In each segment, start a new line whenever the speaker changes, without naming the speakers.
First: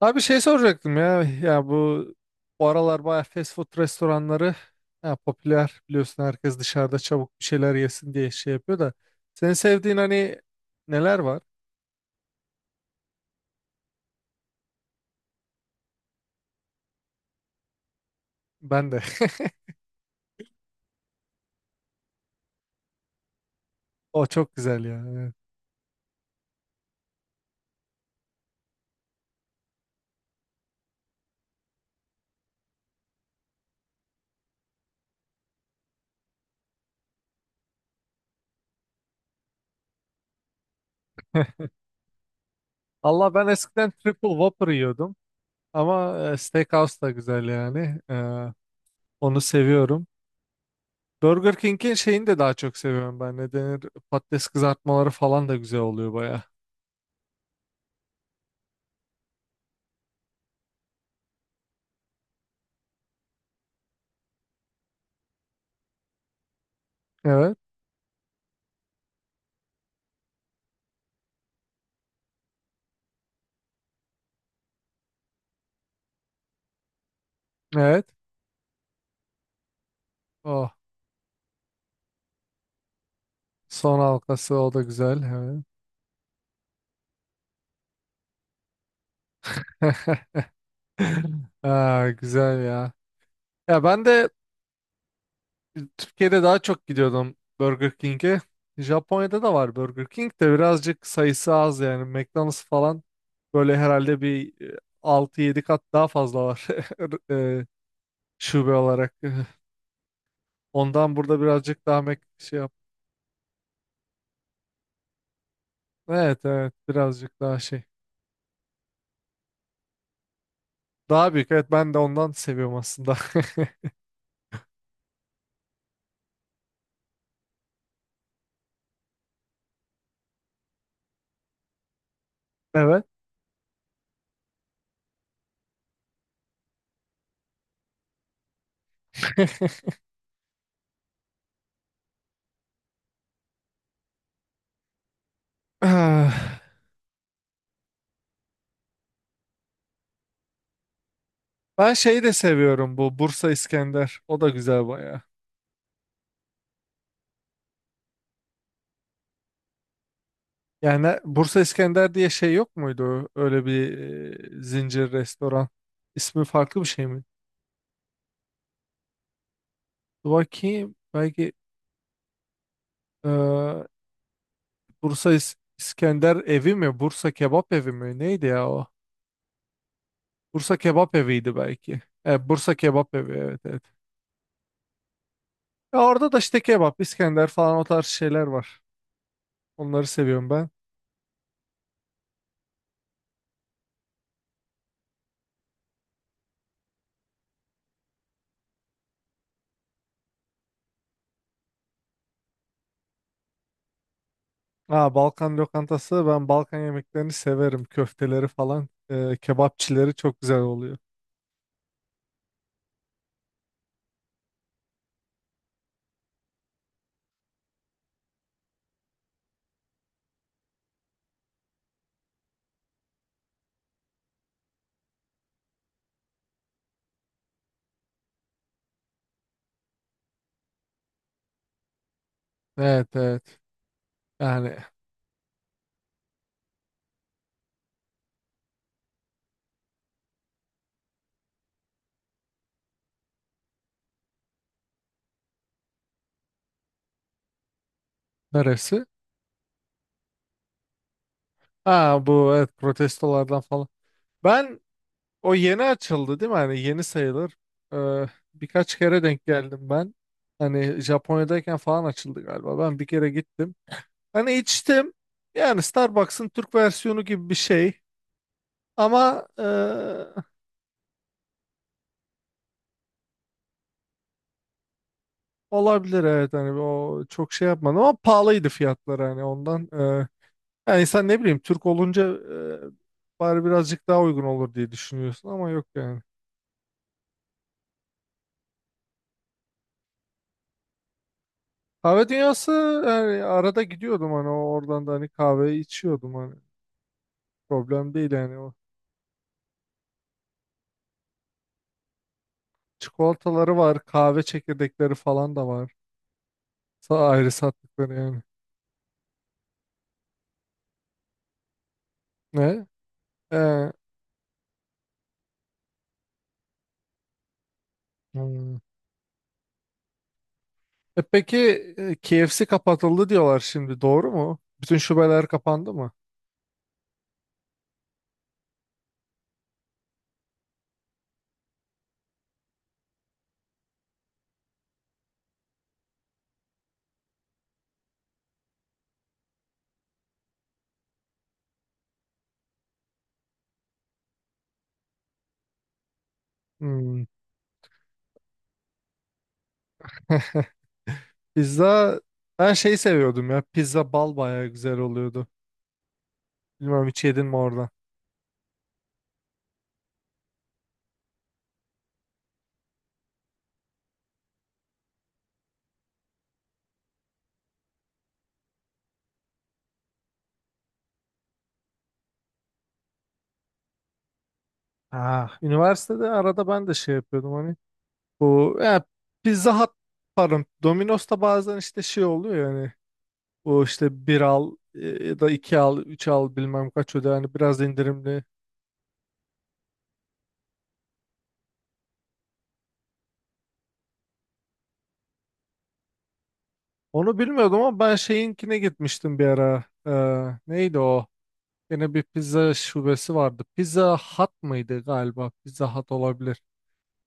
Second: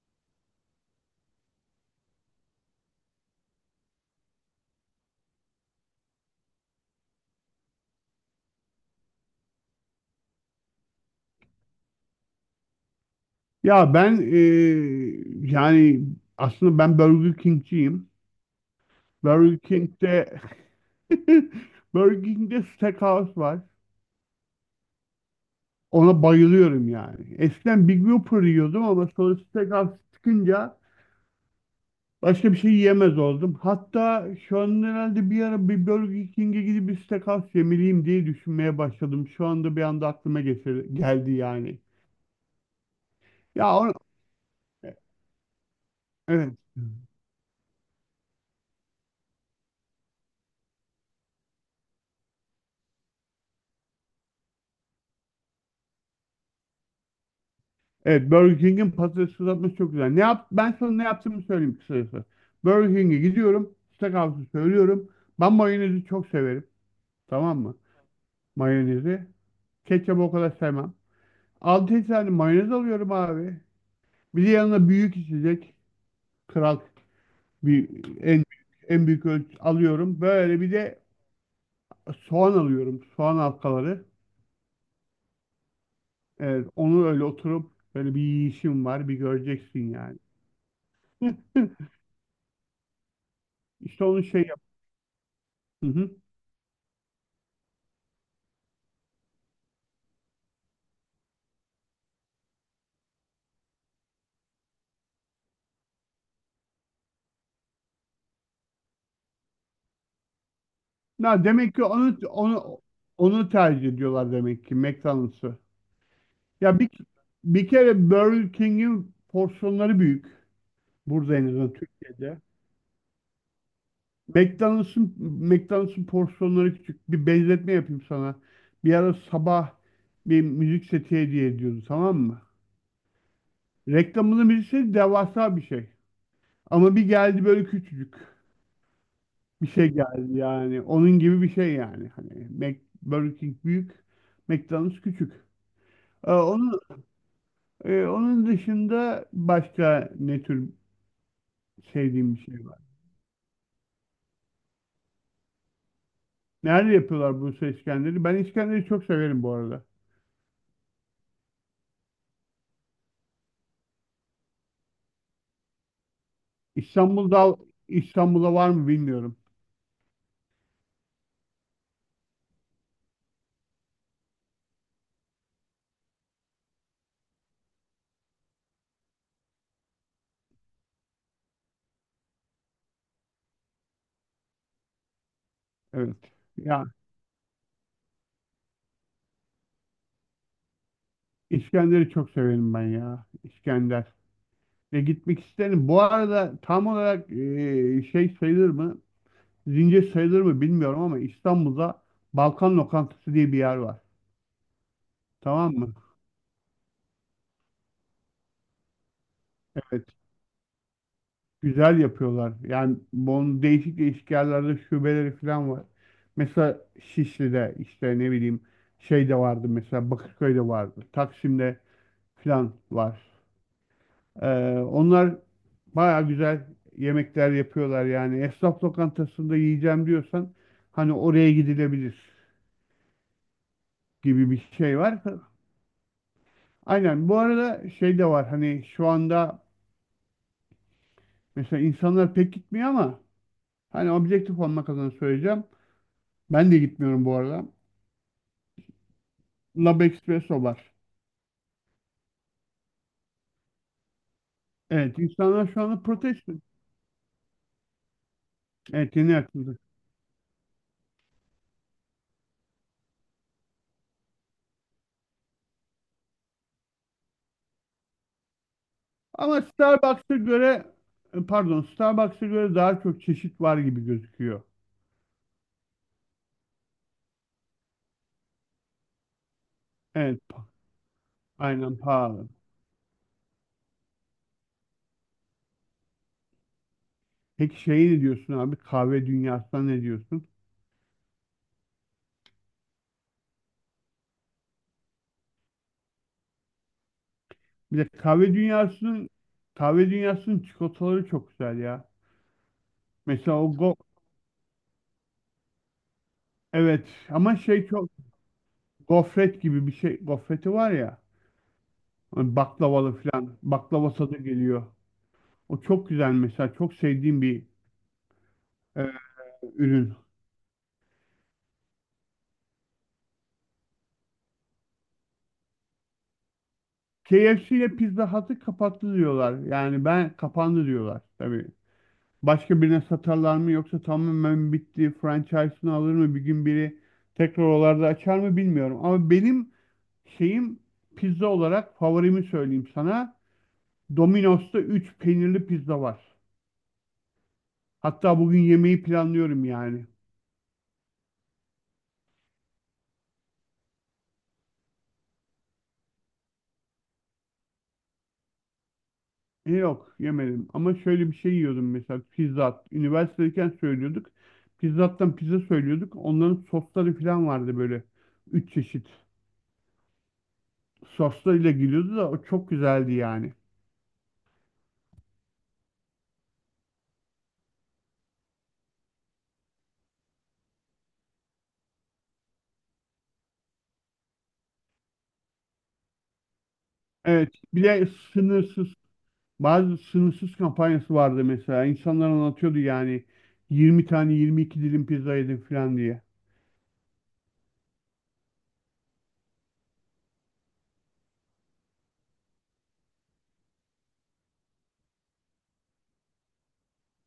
Abi şey soracaktım ya, bu aralar bayağı fast food restoranları ya popüler, biliyorsun, herkes dışarıda çabuk bir şeyler yesin diye şey yapıyor da senin sevdiğin hani neler var?
Ya ben yani aslında ben Burger King'ciyim.
Ben de.
Burger King'de Burger King'de Steakhouse var.
O çok güzel ya. Evet.
Ona bayılıyorum yani. Eskiden Big Whopper yiyordum ama sonra Steakhouse çıkınca başka bir şey yiyemez oldum. Hatta şu an herhalde bir ara bir Burger King'e gidip bir Steakhouse yemeliyim diye düşünmeye başladım. Şu anda bir anda aklıma geldi yani.
Allah, ben
Ya
eskiden Triple Whopper yiyordum ama
evet.
Steakhouse da güzel yani. Onu seviyorum. Burger King'in şeyini de daha çok seviyorum ben. Ne denir? Patates kızartmaları falan da güzel oluyor baya.
Evet, Burger King'in patates kızartması çok güzel. Ne yap Ben sana ne yaptığımı söyleyeyim kısacası. Burger King'e gidiyorum. Steakhouse'u söylüyorum. Ben mayonezi çok severim.
Evet.
Tamam mı? Mayonezi. Ketçapı o kadar sevmem. 6 tane mayonez alıyorum abi. Bir de yanına büyük içecek. Kral bir,
Evet.
en en büyük ölçü alıyorum. Böyle bir
Oh.
de soğan alıyorum. Soğan
Son
halkaları.
halkası o da güzel. Evet.
Evet, onu öyle oturup böyle bir yiyişim var. Bir göreceksin yani.
Aa, güzel ya. Ya
İşte
ben
onu
de
şey yap.
Türkiye'de daha çok gidiyordum Burger King'e. Japonya'da da var Burger King de, birazcık sayısı az yani. McDonald's falan böyle herhalde bir 6-7 kat daha fazla var, e, şube olarak. Ondan burada
Na demek ki
birazcık daha
onu
Mac şey yap.
onu onu tercih ediyorlar demek ki, McDonald's'ı.
Evet evet,
Ya bir
birazcık daha
bir
şey.
kere Burger King'in porsiyonları büyük.
Daha
Burada en
büyük, evet,
azından,
ben de ondan
Türkiye'de.
seviyorum aslında.
McDonald's'ın McDonald's'ın porsiyonları küçük. Bir benzetme yapayım sana. Bir ara sabah bir müzik seti hediye ediyordu, tamam mı?
Evet.
Reklamında müzik seti devasa bir şey. Ama bir geldi, böyle küçücük bir şey geldi yani. Onun gibi bir şey yani. Hani Mac, Burger King büyük, McDonald's küçük. Onun onun dışında başka ne tür
Ben şeyi de
sevdiğim bir şey var?
seviyorum, bu Bursa İskender. O da güzel bayağı.
Nerede yapıyorlar Bursa İskender'i? Ben İskender'i çok severim bu arada.
Yani Bursa İskender diye şey yok muydu? Öyle bir zincir restoran. İsmi farklı bir şey mi?
İstanbul'da İstanbul'da var mı bilmiyorum.
Dur bakayım. Belki e, İskender evi mi? Bursa Kebap evi mi? Neydi ya o? Bursa Kebap eviydi belki. Evet, Bursa Kebap evi, evet evet. Ya
Evet.
orada da işte
Ya,
kebap, İskender falan, o tarz şeyler var. Onları seviyorum ben.
İskender'i çok severim ben ya. İskender. Ve gitmek isterim. Bu arada tam olarak şey sayılır mı? Zincir sayılır mı bilmiyorum ama İstanbul'da Balkan Lokantası diye bir yer var.
Aa, Balkan
Tamam mı?
lokantası, ben Balkan yemeklerini severim. Köfteleri falan.
Evet.
Kebapçileri çok güzel oluyor.
Güzel yapıyorlar. Yani bunun değişik değişik yerlerde şubeleri falan var. Mesela Şişli'de, işte ne bileyim, şey de vardı, mesela Bakırköy'de vardı. Taksim'de falan var. Ee, Onlar baya güzel yemekler yapıyorlar yani. Esnaf lokantasında yiyeceğim diyorsan, hani oraya gidilebilir
Evet evet.
gibi bir
Yani
şey var. Aynen, bu arada şey de var, hani şu anda mesela insanlar pek gitmiyor ama, hani objektif olmak adına söyleyeceğim. Ben de gitmiyorum bu arada.
neresi?
Lab Espresso var.
Ha bu, evet, protestolardan falan. Ben
Evet,
o
insanlar şu
yeni
anda
açıldı değil
protesto.
mi? Hani yeni sayılır. Ee, Birkaç
Evet,
kere
yeni
denk
açıldı.
geldim ben. Hani Japonya'dayken falan açıldı galiba. Ben bir kere gittim. Hani içtim. Yani Starbucks'ın Türk versiyonu gibi bir şey. Ama
Ama Starbucks'a göre pardon, Starbucks'a göre daha çok çeşit var gibi gözüküyor.
olabilir, evet. Hani o çok şey yapmadım ama pahalıydı fiyatları hani, ondan.
Evet,
Yani insan, ne bileyim, Türk
aynen
olunca
pahalı.
bari birazcık daha uygun olur diye düşünüyorsun ama yok yani.
Peki şey ne diyorsun abi? Kahve dünyasına ne diyorsun?
Kahve dünyası, yani arada gidiyordum, hani oradan da hani kahve içiyordum hani,
Bir de
problem değil
kahve
yani o.
dünyasının kahve dünyasının çikolataları çok güzel ya. Mesela o
Çikolataları var, kahve çekirdekleri falan da var.
evet,
Ayrı
ama şey, çok
sattıkları yani.
gofret gibi bir şey. Gofreti var ya, hani
Ne
baklavalı falan.
Ee,
Baklava tadı geliyor. O çok güzel mesela. Çok sevdiğim bir
hmm.
e, ürün.
E peki, KFC kapatıldı diyorlar şimdi, doğru mu, bütün şubeler kapandı mı?
KFC ile Pizza Hut'ı kapattı diyorlar. Yani ben kapandı diyorlar. Tabii. Başka birine satarlar mı, yoksa tamamen bitti, franchise'ını alır mı bir gün biri, tekrar oralarda açar mı bilmiyorum. Ama benim şeyim, pizza olarak favorimi söyleyeyim sana. Domino's'ta 3 peynirli pizza var.
Hmm.
Hatta bugün yemeği planlıyorum yani.
Pizza, ben şey seviyordum ya, pizza bal bayağı güzel oluyordu, bilmiyorum hiç yedin mi orada.
Yok, yemedim ama şöyle bir şey yiyordum mesela, pizza. Üniversitedeyken söylüyorduk. Pizzattan pizza söylüyorduk. Onların sosları falan vardı böyle. Üç çeşit soslarıyla geliyordu da o çok güzeldi yani.
Ah, üniversitede arada ben de şey yapıyordum hani, bu ya Pizza Hut, pardon, Domino's'ta bazen işte şey oluyor yani, bu işte bir al, ya da iki al üç al bilmem kaç öde,
Evet,
yani biraz
bir de
indirimli.
sınırsız bazı sınırsız kampanyası vardı mesela. İnsanlar anlatıyordu yani, 20 tane 22 dilim pizza yedim falan diye.
Onu bilmiyordum ama ben şeyinkine gitmiştim bir ara. Neydi o? Yine bir pizza şubesi vardı. Pizza Hut mıydı galiba? Pizza Hut olabilir.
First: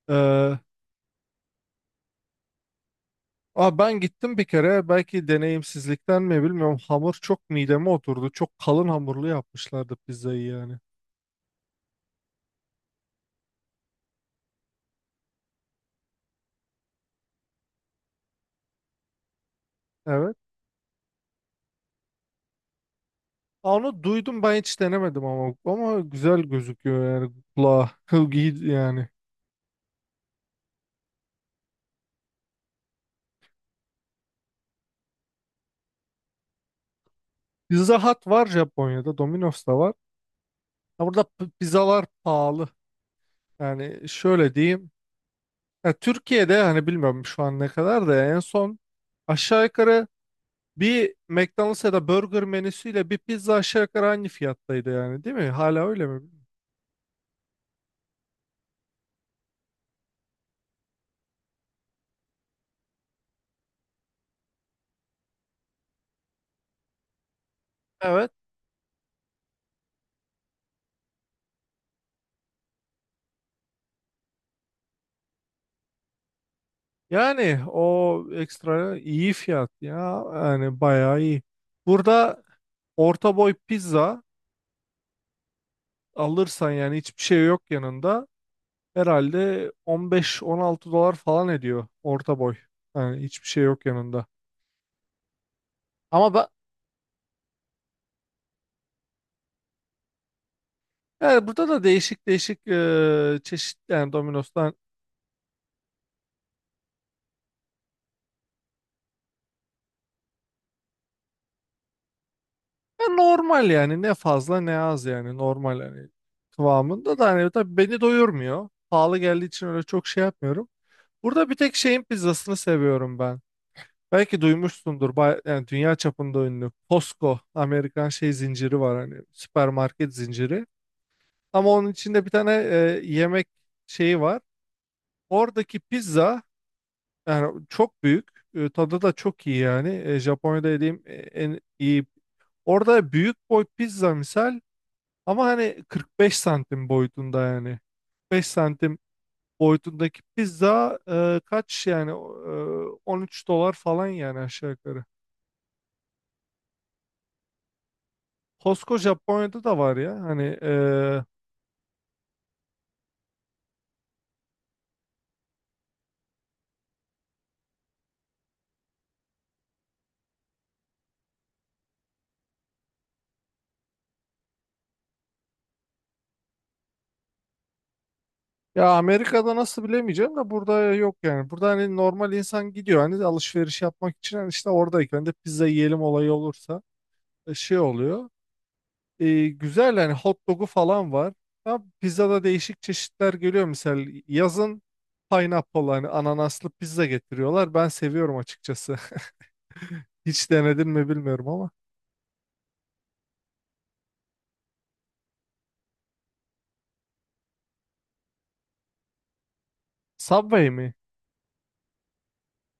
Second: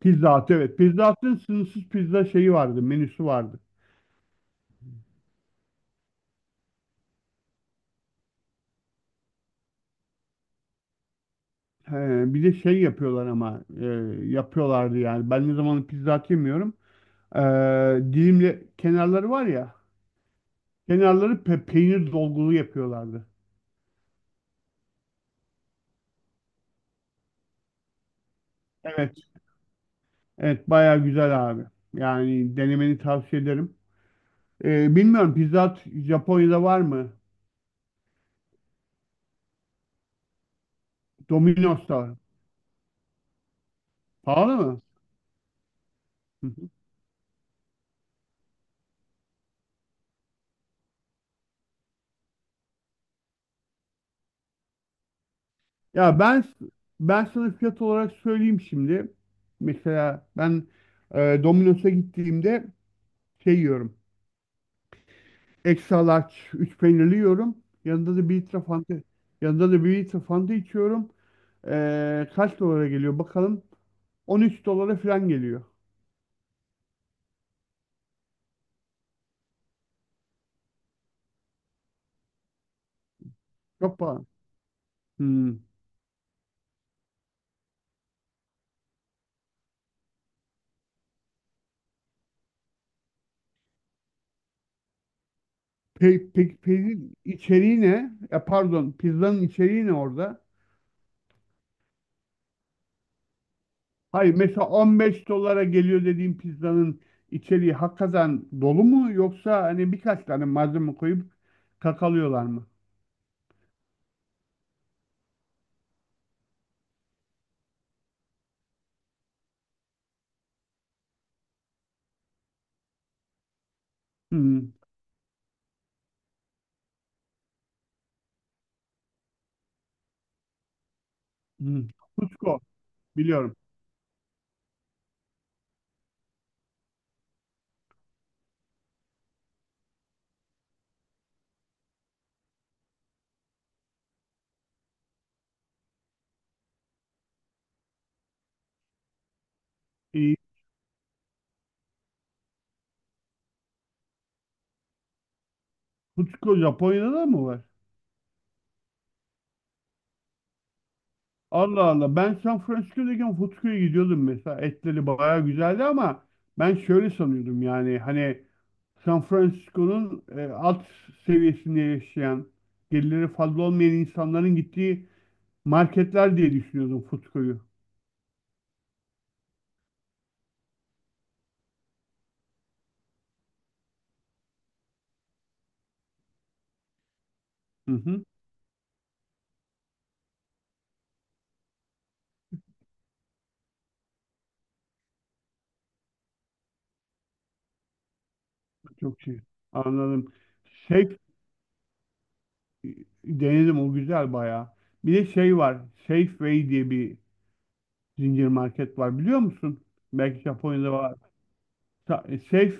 Pizza Hut,
Ee,
evet. Pizza Hut'ın sınırsız pizza şeyi vardı, menüsü vardı.
Aa, ben gittim bir kere, belki deneyimsizlikten mi bilmiyorum, hamur çok mideme oturdu. Çok kalın hamurlu yapmışlardı pizzayı yani.
He, Bir de şey yapıyorlar ama yapıyorlardı yani. Ben ne zaman pizza et yemiyorum. E, Dilimli kenarları var ya.
Evet.
Kenarları peynir dolgulu yapıyorlardı.
Aa, onu duydum ben, hiç denemedim ama, ama güzel gözüküyor yani kulağa. İyi yani.
Evet. Evet, baya güzel abi. Yani denemeni tavsiye ederim. Bilmiyorum, Pizza Hut Japonya'da var mı?
Pizza Hut var Japonya'da, Domino's da var. Ha, burada
Domino's'ta
pizzalar
var.
pahalı. Yani şöyle
Pahalı mı?
diyeyim. Ya
Hı
Türkiye'de,
hı.
hani bilmiyorum şu an ne kadar, da en son aşağı yukarı bir McDonald's ya da burger menüsüyle bir pizza aşağı yukarı aynı fiyattaydı yani, değil mi? Hala öyle
Ya
mi?
ben sana fiyat olarak söyleyeyim şimdi. Mesela ben Domino's'a gittiğimde şey yiyorum. Extra large 3 peynirli yiyorum. Yanında da
Evet.
bir litre fanta, yanında da bir litre fanta içiyorum. Kaç dolara geliyor bakalım. 13 dolara falan geliyor.
Yani o ekstra iyi fiyat ya. Yani bayağı iyi. Burada orta boy
Çok
pizza
pahalı. Hmm.
alırsan, yani hiçbir şey yok yanında, herhalde 15-16 dolar falan ediyor orta boy. Yani hiçbir şey yok yanında.
Pe
Ama ben
pe Peynir içeriği ne? Ya pardon, pizzanın içeriği ne orada?
yani burada da değişik değişik çeşit yani
Hayır, mesela
Domino's'tan,
15 dolara geliyor dediğim pizzanın içeriği hakikaten dolu mu, yoksa hani birkaç tane malzeme koyup kakalıyorlar mı?
ya normal yani, ne fazla ne az yani, normal yani, kıvamında da. Hani tabii beni doyurmuyor. Pahalı geldiği için öyle çok şey yapmıyorum. Burada bir tek şeyin pizzasını seviyorum ben. Belki
Hmm.
duymuşsundur, yani dünya çapında ünlü Costco, Amerikan şey zinciri var, hani süpermarket zinciri. Ama
Hmm.
onun içinde bir tane
Cusco
yemek
biliyorum.
şeyi var. Oradaki pizza yani çok büyük. Tadı da çok iyi yani. Japonya'da yediğim en iyi. Orada büyük boy pizza misal, ama hani 45 santim boyutunda yani. 45 santim boyutundaki
Ee,
pizza kaç yani, 13 dolar falan yani aşağı yukarı.
Cusco Japonya'da da mı var?
Costco Japonya'da da var ya, hani
Allah Allah. Ben San Francisco'dayken Footköy'e gidiyordum mesela. Etleri bayağı güzeldi ama ben şöyle sanıyordum yani, hani San Francisco'nun alt seviyesinde yaşayan, gelirleri fazla olmayan insanların gittiği marketler diye düşünüyordum Footköy'ü.
ya Amerika'da nasıl bilemeyeceğim de burada yok yani. Burada hani normal insan gidiyor hani alışveriş yapmak için, hani işte oradayken de pizza yiyelim olayı olursa şey
Hı hı.
oluyor. Güzel yani, hot dog'u falan var. Ama pizzada değişik çeşitler geliyor. Mesela yazın pineapple, hani ananaslı pizza getiriyorlar. Ben seviyorum açıkçası.
Çok şey. Anladım.
Hiç denedin mi
Safe
bilmiyorum ama.
e, Denedim, o güzel bayağı. Bir de şey var. Safeway diye bir zincir market var, biliyor musun? Belki
Subway
Japonya'da
mi?
var. Sa- e, Safe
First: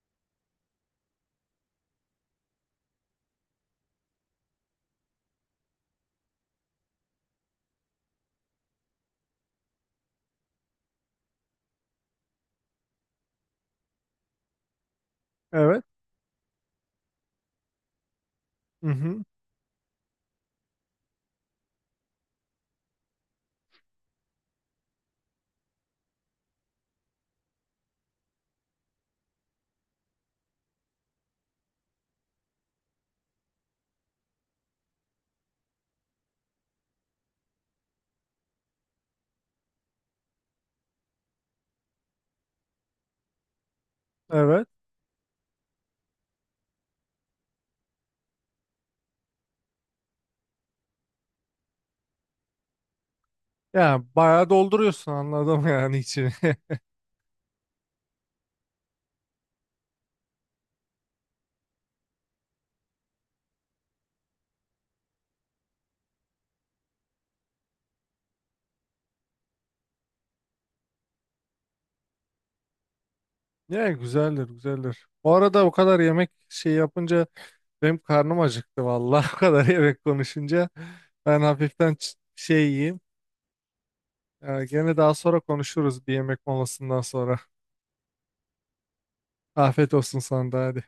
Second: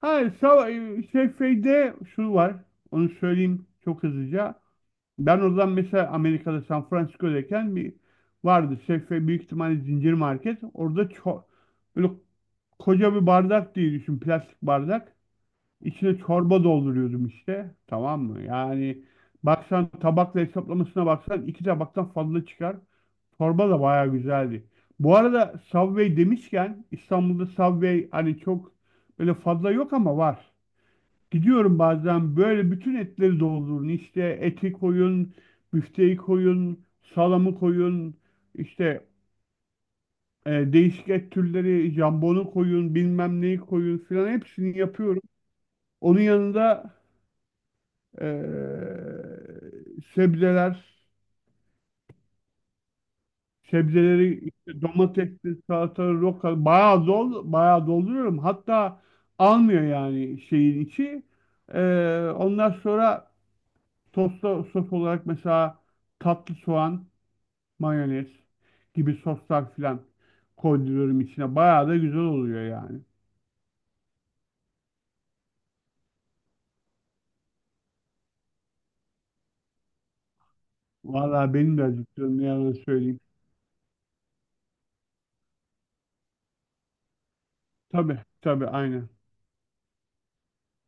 Ha, sava- şey, Şeyde şu var. Onu söyleyeyim çok hızlıca. Ben oradan mesela, Amerika'da San Francisco'dayken bir vardı. Safeway, büyük ihtimalle zincir market. Orada böyle koca bir bardak diye düşün. Plastik bardak.
Evet.
İçine çorba dolduruyordum işte. Tamam mı?
Hı
Yani
hı.
baksan, tabakla hesaplamasına baksan iki tabaktan fazla çıkar. Çorba da bayağı güzeldi. Bu arada, Subway demişken, İstanbul'da Subway hani çok böyle fazla yok ama var. Gidiyorum bazen, böyle bütün etleri doldurun. İşte eti koyun, büfteyi koyun, salamı koyun, işte değişik et türleri, jambonu koyun, bilmem neyi koyun filan,
Evet.
hepsini yapıyorum. Onun yanında e, sebzeler,
Yani
sebzeleri
bayağı
işte
dolduruyorsun,
domatesli,
anladım yani,
salatalı,
içini.
roka, bayağı dolduruyorum. Hatta almıyor yani, şeyin içi. E, Ondan sonra Tosta sos olarak mesela tatlı soğan, mayonez gibi soslar filan koyduruyorum içine. Bayağı da güzel oluyor yani.
Ne güzeldir güzeldir. Bu arada o kadar yemek şey yapınca benim karnım acıktı vallahi, o kadar yemek konuşunca. Ben
Vallahi benim de
hafiften
acıktığım ne
şey
yalan
yiyeyim.
söyleyeyim.
Gene daha sonra konuşuruz bir yemek molasından sonra.
Tabii tabii aynen.
Afiyet olsun sana da, hadi.